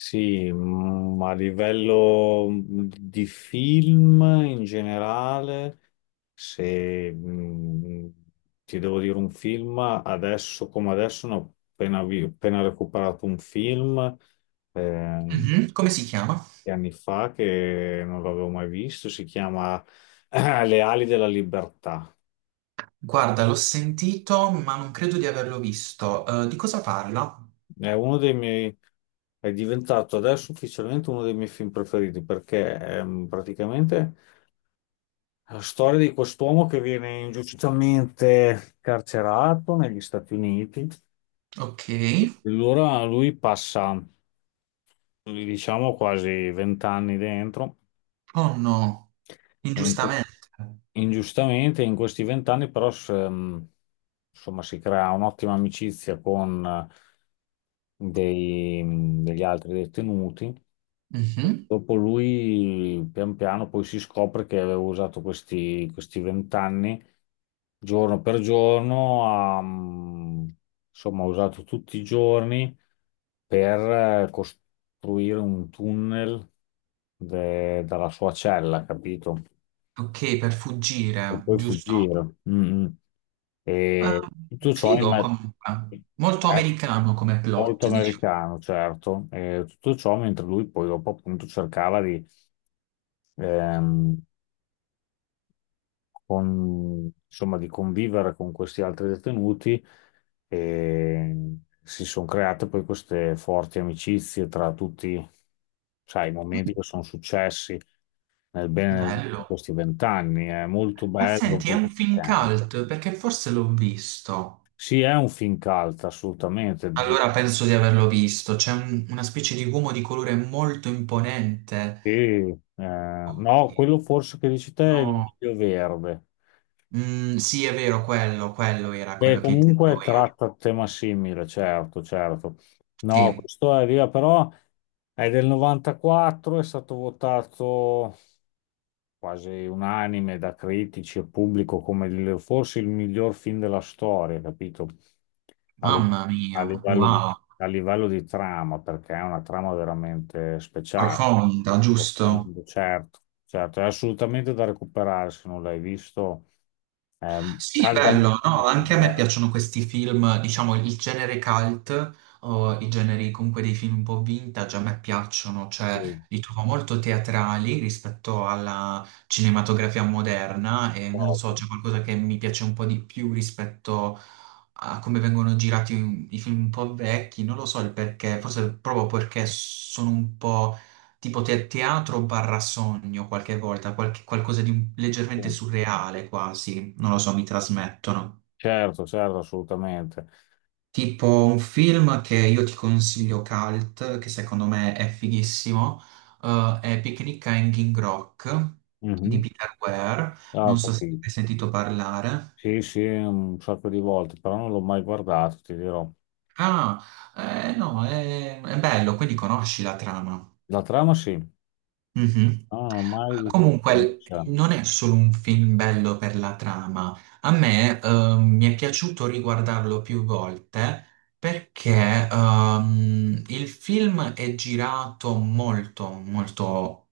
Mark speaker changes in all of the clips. Speaker 1: Sì, a livello di film in generale, se mm, ti devo dire un film. Adesso come adesso ne ho appena recuperato un film eh,
Speaker 2: Mhm, come si chiama?
Speaker 1: di anni fa che non l'avevo mai visto. Si chiama Le ali della libertà.
Speaker 2: Guarda, l'ho sentito, ma non credo di averlo visto. Di cosa parla?
Speaker 1: È uno dei miei è diventato adesso ufficialmente uno dei miei film preferiti perché praticamente la storia di quest'uomo che viene ingiustamente carcerato negli Stati Uniti.
Speaker 2: Ok.
Speaker 1: Allora lui passa, diciamo, quasi vent'anni dentro,
Speaker 2: Oh no,
Speaker 1: e in que-
Speaker 2: ingiustamente.
Speaker 1: ingiustamente, in questi vent'anni però insomma, si crea un'ottima amicizia con degli altri detenuti.
Speaker 2: Mhm.
Speaker 1: Dopo lui, pian piano, poi si scopre che aveva usato questi vent'anni, giorno per giorno. Ha, insomma, ha usato tutti i giorni per costruire un tunnel dalla sua cella, capito?
Speaker 2: Ok, per
Speaker 1: Per
Speaker 2: fuggire,
Speaker 1: poi
Speaker 2: giusto?
Speaker 1: fuggire. Mm, mm.
Speaker 2: Ah,
Speaker 1: E tutto ciò in
Speaker 2: figo
Speaker 1: ma-
Speaker 2: comunque. Molto
Speaker 1: eh,
Speaker 2: americano come
Speaker 1: Molto
Speaker 2: plot, diciamo.
Speaker 1: americano, certo. E tutto ciò mentre lui poi dopo appunto cercava, ehm, insomma, di convivere con questi altri detenuti, e si sono create poi queste forti amicizie tra tutti, sai, i
Speaker 2: Mm,
Speaker 1: momenti che sono successi nel bene e nel male di
Speaker 2: bello.
Speaker 1: questi vent'anni. È molto
Speaker 2: Ma
Speaker 1: bello,
Speaker 2: senti, è un
Speaker 1: molto
Speaker 2: film
Speaker 1: toccante.
Speaker 2: cult perché forse l'ho visto.
Speaker 1: Sì, è un film cult, assolutamente.
Speaker 2: Allora penso di averlo visto. C'è una specie di uomo di colore molto imponente.
Speaker 1: No,
Speaker 2: Ok,
Speaker 1: quello forse che dici te è Il
Speaker 2: no.
Speaker 1: miglio verde.
Speaker 2: Mm, sì, è vero, quello era
Speaker 1: Beh,
Speaker 2: quello che
Speaker 1: comunque
Speaker 2: intendevo io.
Speaker 1: tratta un tema simile, certo, certo. No,
Speaker 2: Sì,
Speaker 1: questo è via, però è del 94, è stato votato quasi unanime da critici e pubblico come forse il miglior film della storia, capito? A, li-
Speaker 2: mamma
Speaker 1: a
Speaker 2: mia,
Speaker 1: livello di,
Speaker 2: wow,
Speaker 1: a livello di trama, perché è una trama veramente speciale.
Speaker 2: profonda, giusto?
Speaker 1: Profondo, certo, certo, è assolutamente da recuperare se non l'hai visto.
Speaker 2: Sì,
Speaker 1: Caldamente
Speaker 2: bello, no? Anche a me
Speaker 1: consigliato.
Speaker 2: piacciono questi film, diciamo il genere cult o i generi comunque dei film un po' vintage, a me piacciono,
Speaker 1: Sì,
Speaker 2: cioè li trovo molto teatrali rispetto alla cinematografia moderna e non lo so,
Speaker 1: certo,
Speaker 2: c'è qualcosa che mi piace un po' di più rispetto a come vengono girati i film un po' vecchi, non lo so il perché, forse proprio perché sono un po' tipo teatro barra sogno qualche volta, qualcosa di leggermente
Speaker 1: sì.
Speaker 2: surreale quasi, non lo so, mi trasmettono.
Speaker 1: Certo, certo, assolutamente.
Speaker 2: Tipo un film che io ti consiglio cult, che secondo me è fighissimo, è Picnic a Hanging Rock di
Speaker 1: Mhm.
Speaker 2: Peter Ware,
Speaker 1: Ah,
Speaker 2: non
Speaker 1: ho
Speaker 2: so se
Speaker 1: capito.
Speaker 2: hai sentito parlare.
Speaker 1: Sì, sì, un sacco di volte, però non l'ho mai guardato, ti dirò.
Speaker 2: Ah, no, è bello, quindi conosci la trama.
Speaker 1: La trama sì,
Speaker 2: Mhm.
Speaker 1: però non l'ho mai
Speaker 2: Comunque,
Speaker 1: vista.
Speaker 2: non è solo un film bello per la trama. A me, mi è piaciuto riguardarlo più volte perché, il film è girato molto, molto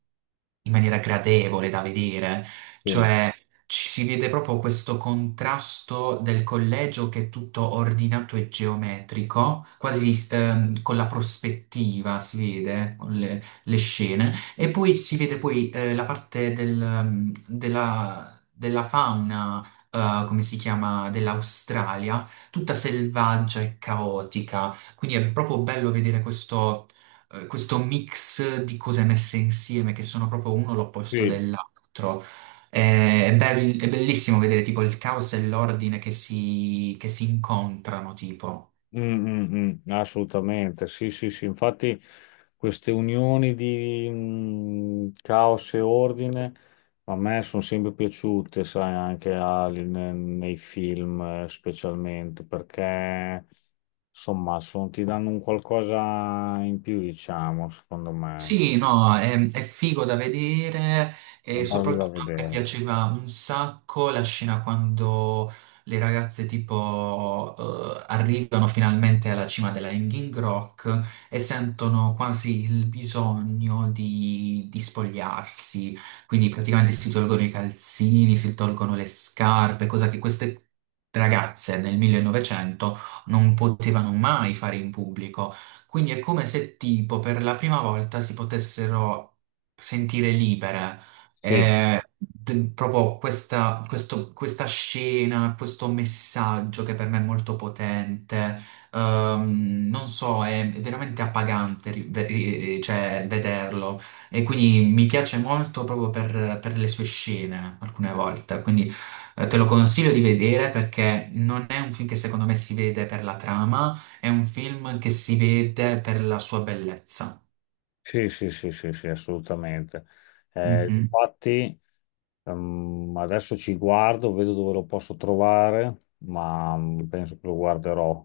Speaker 2: in maniera gradevole da vedere,
Speaker 1: Sì,
Speaker 2: cioè ci si vede proprio questo contrasto del collegio che è tutto ordinato e geometrico, quasi con la prospettiva si vede, con le scene, e poi si vede poi la parte della fauna, come si chiama, dell'Australia, tutta selvaggia e caotica, quindi è proprio bello vedere questo questo mix di cose messe insieme che sono proprio uno l'opposto
Speaker 1: sì.
Speaker 2: dell'altro. È bellissimo vedere tipo il caos e l'ordine che che si incontrano, tipo.
Speaker 1: Mm, mm, mm, assolutamente, sì, sì, sì, infatti queste unioni di caos e ordine a me sono sempre piaciute, sai, anche nei film specialmente, perché insomma ti danno un qualcosa in più, diciamo, secondo me,
Speaker 2: Sì, no, è figo da vedere
Speaker 1: da
Speaker 2: e
Speaker 1: bello da
Speaker 2: soprattutto a me
Speaker 1: vedere.
Speaker 2: piaceva un sacco la scena quando le ragazze tipo arrivano finalmente alla cima della Hanging Rock e sentono quasi il bisogno di spogliarsi, quindi praticamente si tolgono i calzini, si tolgono le scarpe, cosa che queste ragazze nel 1900 non potevano mai fare in pubblico. Quindi è come se tipo per la prima volta si potessero sentire libere.
Speaker 1: Sì.
Speaker 2: Eh, Proprio questa scena, questo messaggio che per me è molto potente, non so, è veramente appagante, cioè, vederlo e quindi mi piace molto proprio per le sue scene alcune volte, quindi te lo consiglio di vedere perché non è un film che secondo me si vede per la trama, è un film che si vede per la sua bellezza.
Speaker 1: Sì, sì, sì, sì, sì, assolutamente. Mm. Infatti, adesso ci guardo, vedo dove lo posso trovare, ma penso che lo guarderò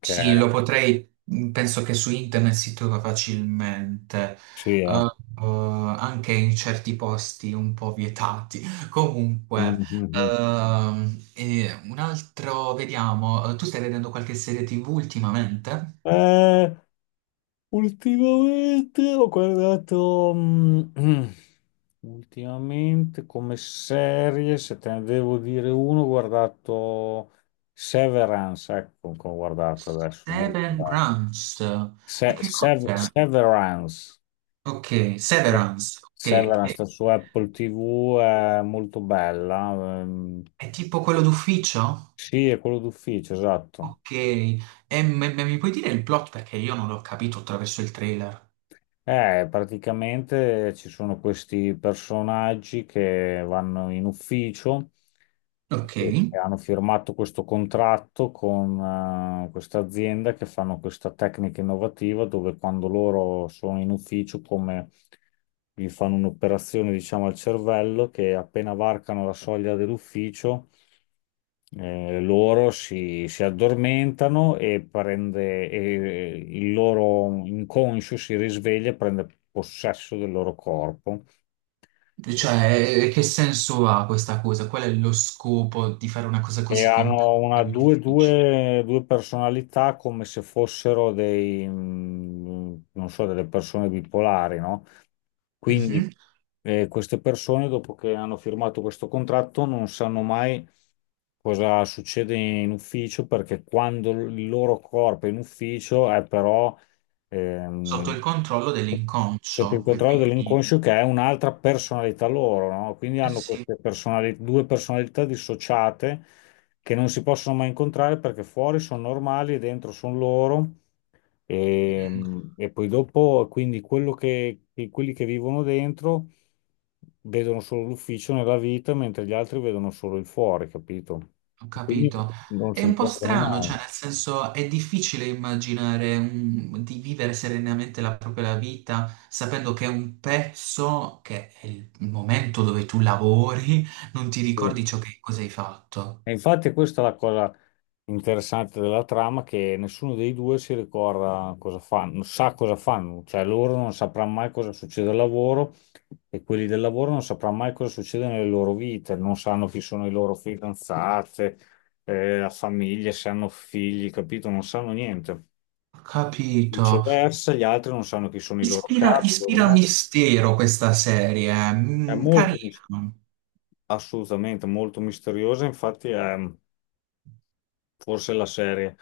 Speaker 2: Sì, lo potrei, mm, penso che su internet si trova facilmente,
Speaker 1: sì,
Speaker 2: eh,
Speaker 1: eh.
Speaker 2: anche in certi posti un po' vietati. Comunque,
Speaker 1: Mhm.
Speaker 2: e un altro, vediamo, tu stai vedendo qualche serie TV ultimamente?
Speaker 1: Eh, ultimamente ho guardato, ultimamente come serie, se te ne devo dire uno, ho guardato Severance, ecco, che ho guardato adesso, molto
Speaker 2: Seven
Speaker 1: bello.
Speaker 2: Grams, e che cos'è?
Speaker 1: Severance.
Speaker 2: Ok, Severance, ok,
Speaker 1: Severance sta su Apple TV, è molto bella.
Speaker 2: è tipo quello d'ufficio?
Speaker 1: Sì, è quello d'ufficio, esatto.
Speaker 2: Ok, e mi puoi dire il plot perché io non l'ho capito attraverso il trailer?
Speaker 1: Praticamente ci sono questi personaggi che vanno in ufficio
Speaker 2: Ok.
Speaker 1: e hanno firmato questo contratto con questa azienda che fanno questa tecnica innovativa dove, quando loro sono in ufficio, come gli fanno un'operazione, diciamo, al cervello, che appena varcano la soglia dell'ufficio si addormentano e il loro inconscio si risveglia e prende possesso del loro corpo.
Speaker 2: Cioè, che senso ha questa cosa? Qual è lo scopo di fare una cosa
Speaker 1: E
Speaker 2: così complessa
Speaker 1: hanno una,
Speaker 2: nell'ufficio?
Speaker 1: due personalità come se fossero dei, non so, delle persone bipolari, no? Quindi
Speaker 2: Mhm.
Speaker 1: queste persone, dopo che hanno firmato questo contratto, non sanno mai cosa succede in ufficio, perché quando il loro corpo è in ufficio è però
Speaker 2: Sotto
Speaker 1: ehm,
Speaker 2: il controllo
Speaker 1: sotto il
Speaker 2: dell'inconscio. E
Speaker 1: controllo
Speaker 2: quindi,
Speaker 1: dell'inconscio, che è un'altra personalità loro, no? Quindi
Speaker 2: eh
Speaker 1: hanno
Speaker 2: sì,
Speaker 1: due personalità dissociate che non si possono mai incontrare, perché fuori sono normali e dentro sono loro. e,
Speaker 2: mm,
Speaker 1: e poi dopo, quindi quelli che vivono dentro vedono solo l'ufficio nella vita, mentre gli altri vedono solo il fuori, capito?
Speaker 2: ho
Speaker 1: Quindi
Speaker 2: capito.
Speaker 1: non
Speaker 2: È
Speaker 1: si
Speaker 2: un po'
Speaker 1: incontrano
Speaker 2: strano, cioè,
Speaker 1: mai.
Speaker 2: nel senso, è difficile immaginare di vivere serenamente la propria vita sapendo che è un pezzo, che è il momento dove tu lavori, non ti
Speaker 1: Sì.
Speaker 2: ricordi ciò che cosa hai fatto.
Speaker 1: E infatti questa è la cosa interessante della trama, che nessuno dei due si ricorda cosa fanno, non sa cosa fanno. Cioè loro non sapranno mai cosa succede al lavoro, e quelli del lavoro non sapranno mai cosa succede nelle loro vite. Non sanno chi sono i loro fidanzate, la famiglia, se hanno figli, capito? Non sanno niente.
Speaker 2: Ho capito.
Speaker 1: Viceversa, gli altri non sanno chi sono i loro
Speaker 2: Ispira,
Speaker 1: capi,
Speaker 2: ispira mistero questa serie,
Speaker 1: è
Speaker 2: mm,
Speaker 1: molto,
Speaker 2: carina.
Speaker 1: assolutamente molto misteriosa, infatti è. Forse la serie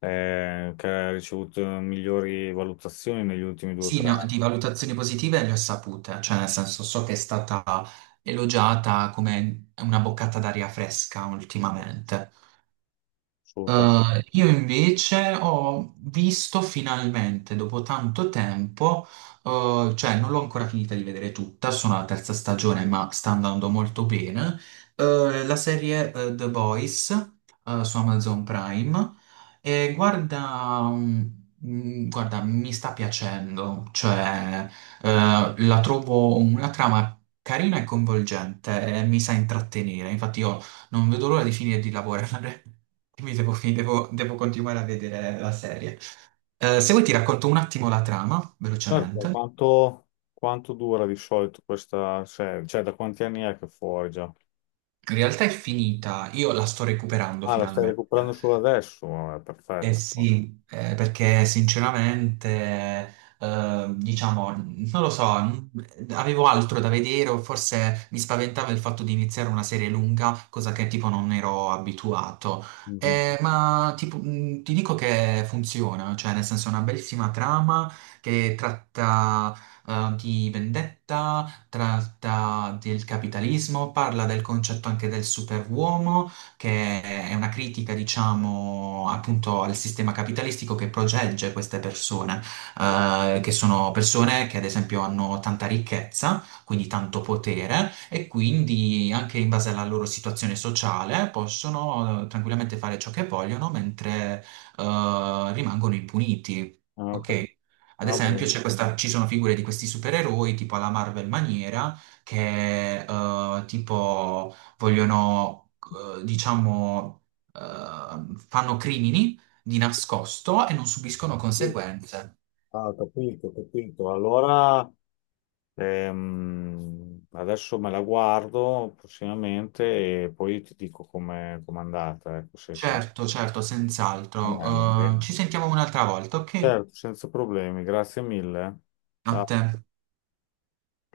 Speaker 1: che ha ricevuto migliori valutazioni negli ultimi due o
Speaker 2: Sì,
Speaker 1: tre anni.
Speaker 2: di valutazioni positive le ho sapute, cioè nel senso so che è stata elogiata come una boccata d'aria fresca
Speaker 1: Sì,
Speaker 2: ultimamente.
Speaker 1: assolutamente.
Speaker 2: Io invece ho visto finalmente, dopo tanto tempo, cioè non l'ho ancora finita di vedere tutta, sono alla terza stagione, ma sta andando molto bene, la serie, The Boys, su Amazon Prime, e guarda, mm, guarda, mi sta piacendo, cioè, la trovo una trama carina e coinvolgente e mi sa intrattenere, infatti io non vedo l'ora di finire di lavorare. Mi devo, devo continuare a vedere la serie. Se vuoi ti racconto un attimo la trama,
Speaker 1: Certo.
Speaker 2: velocemente.
Speaker 1: Quanto dura di solito questa serie? Cioè, da quanti anni è che è fuori già?
Speaker 2: In realtà è finita, io la sto recuperando
Speaker 1: Ah, la stai
Speaker 2: finalmente.
Speaker 1: recuperando solo adesso? Vabbè,
Speaker 2: Eh
Speaker 1: perfetto.
Speaker 2: sì, perché sinceramente, diciamo, non lo so, avevo altro da vedere o forse mi spaventava il fatto di iniziare una serie lunga, cosa che tipo non ero abituato.
Speaker 1: Mhm.
Speaker 2: Ma tipo, ti dico che funziona, cioè nel senso è una bellissima trama che tratta, di vendetta, tratta del capitalismo, parla del concetto anche del superuomo che è una critica, diciamo, appunto al sistema capitalistico che protegge queste persone, che sono persone che ad esempio hanno tanta ricchezza, quindi tanto potere, e quindi anche in base alla loro situazione sociale possono tranquillamente fare ciò che vogliono mentre rimangono impuniti.
Speaker 1: Ah, ok.
Speaker 2: Ok? Ad
Speaker 1: Ah,
Speaker 2: esempio,
Speaker 1: vale.
Speaker 2: ci sono figure di questi supereroi, tipo alla Marvel maniera, che tipo vogliono eh, diciamo, fanno crimini di nascosto e non subiscono
Speaker 1: Sì.
Speaker 2: conseguenze.
Speaker 1: Ah, ho capito, ho capito. Allora, adesso me la guardo prossimamente e poi ti dico com'è andata. Ecco, se, se...
Speaker 2: Certo, certo,
Speaker 1: A me va
Speaker 2: senz'altro.
Speaker 1: bene.
Speaker 2: Ci sentiamo un'altra volta, ok?
Speaker 1: Certo, senza problemi, grazie mille. Eh.
Speaker 2: A
Speaker 1: Ciao.
Speaker 2: te.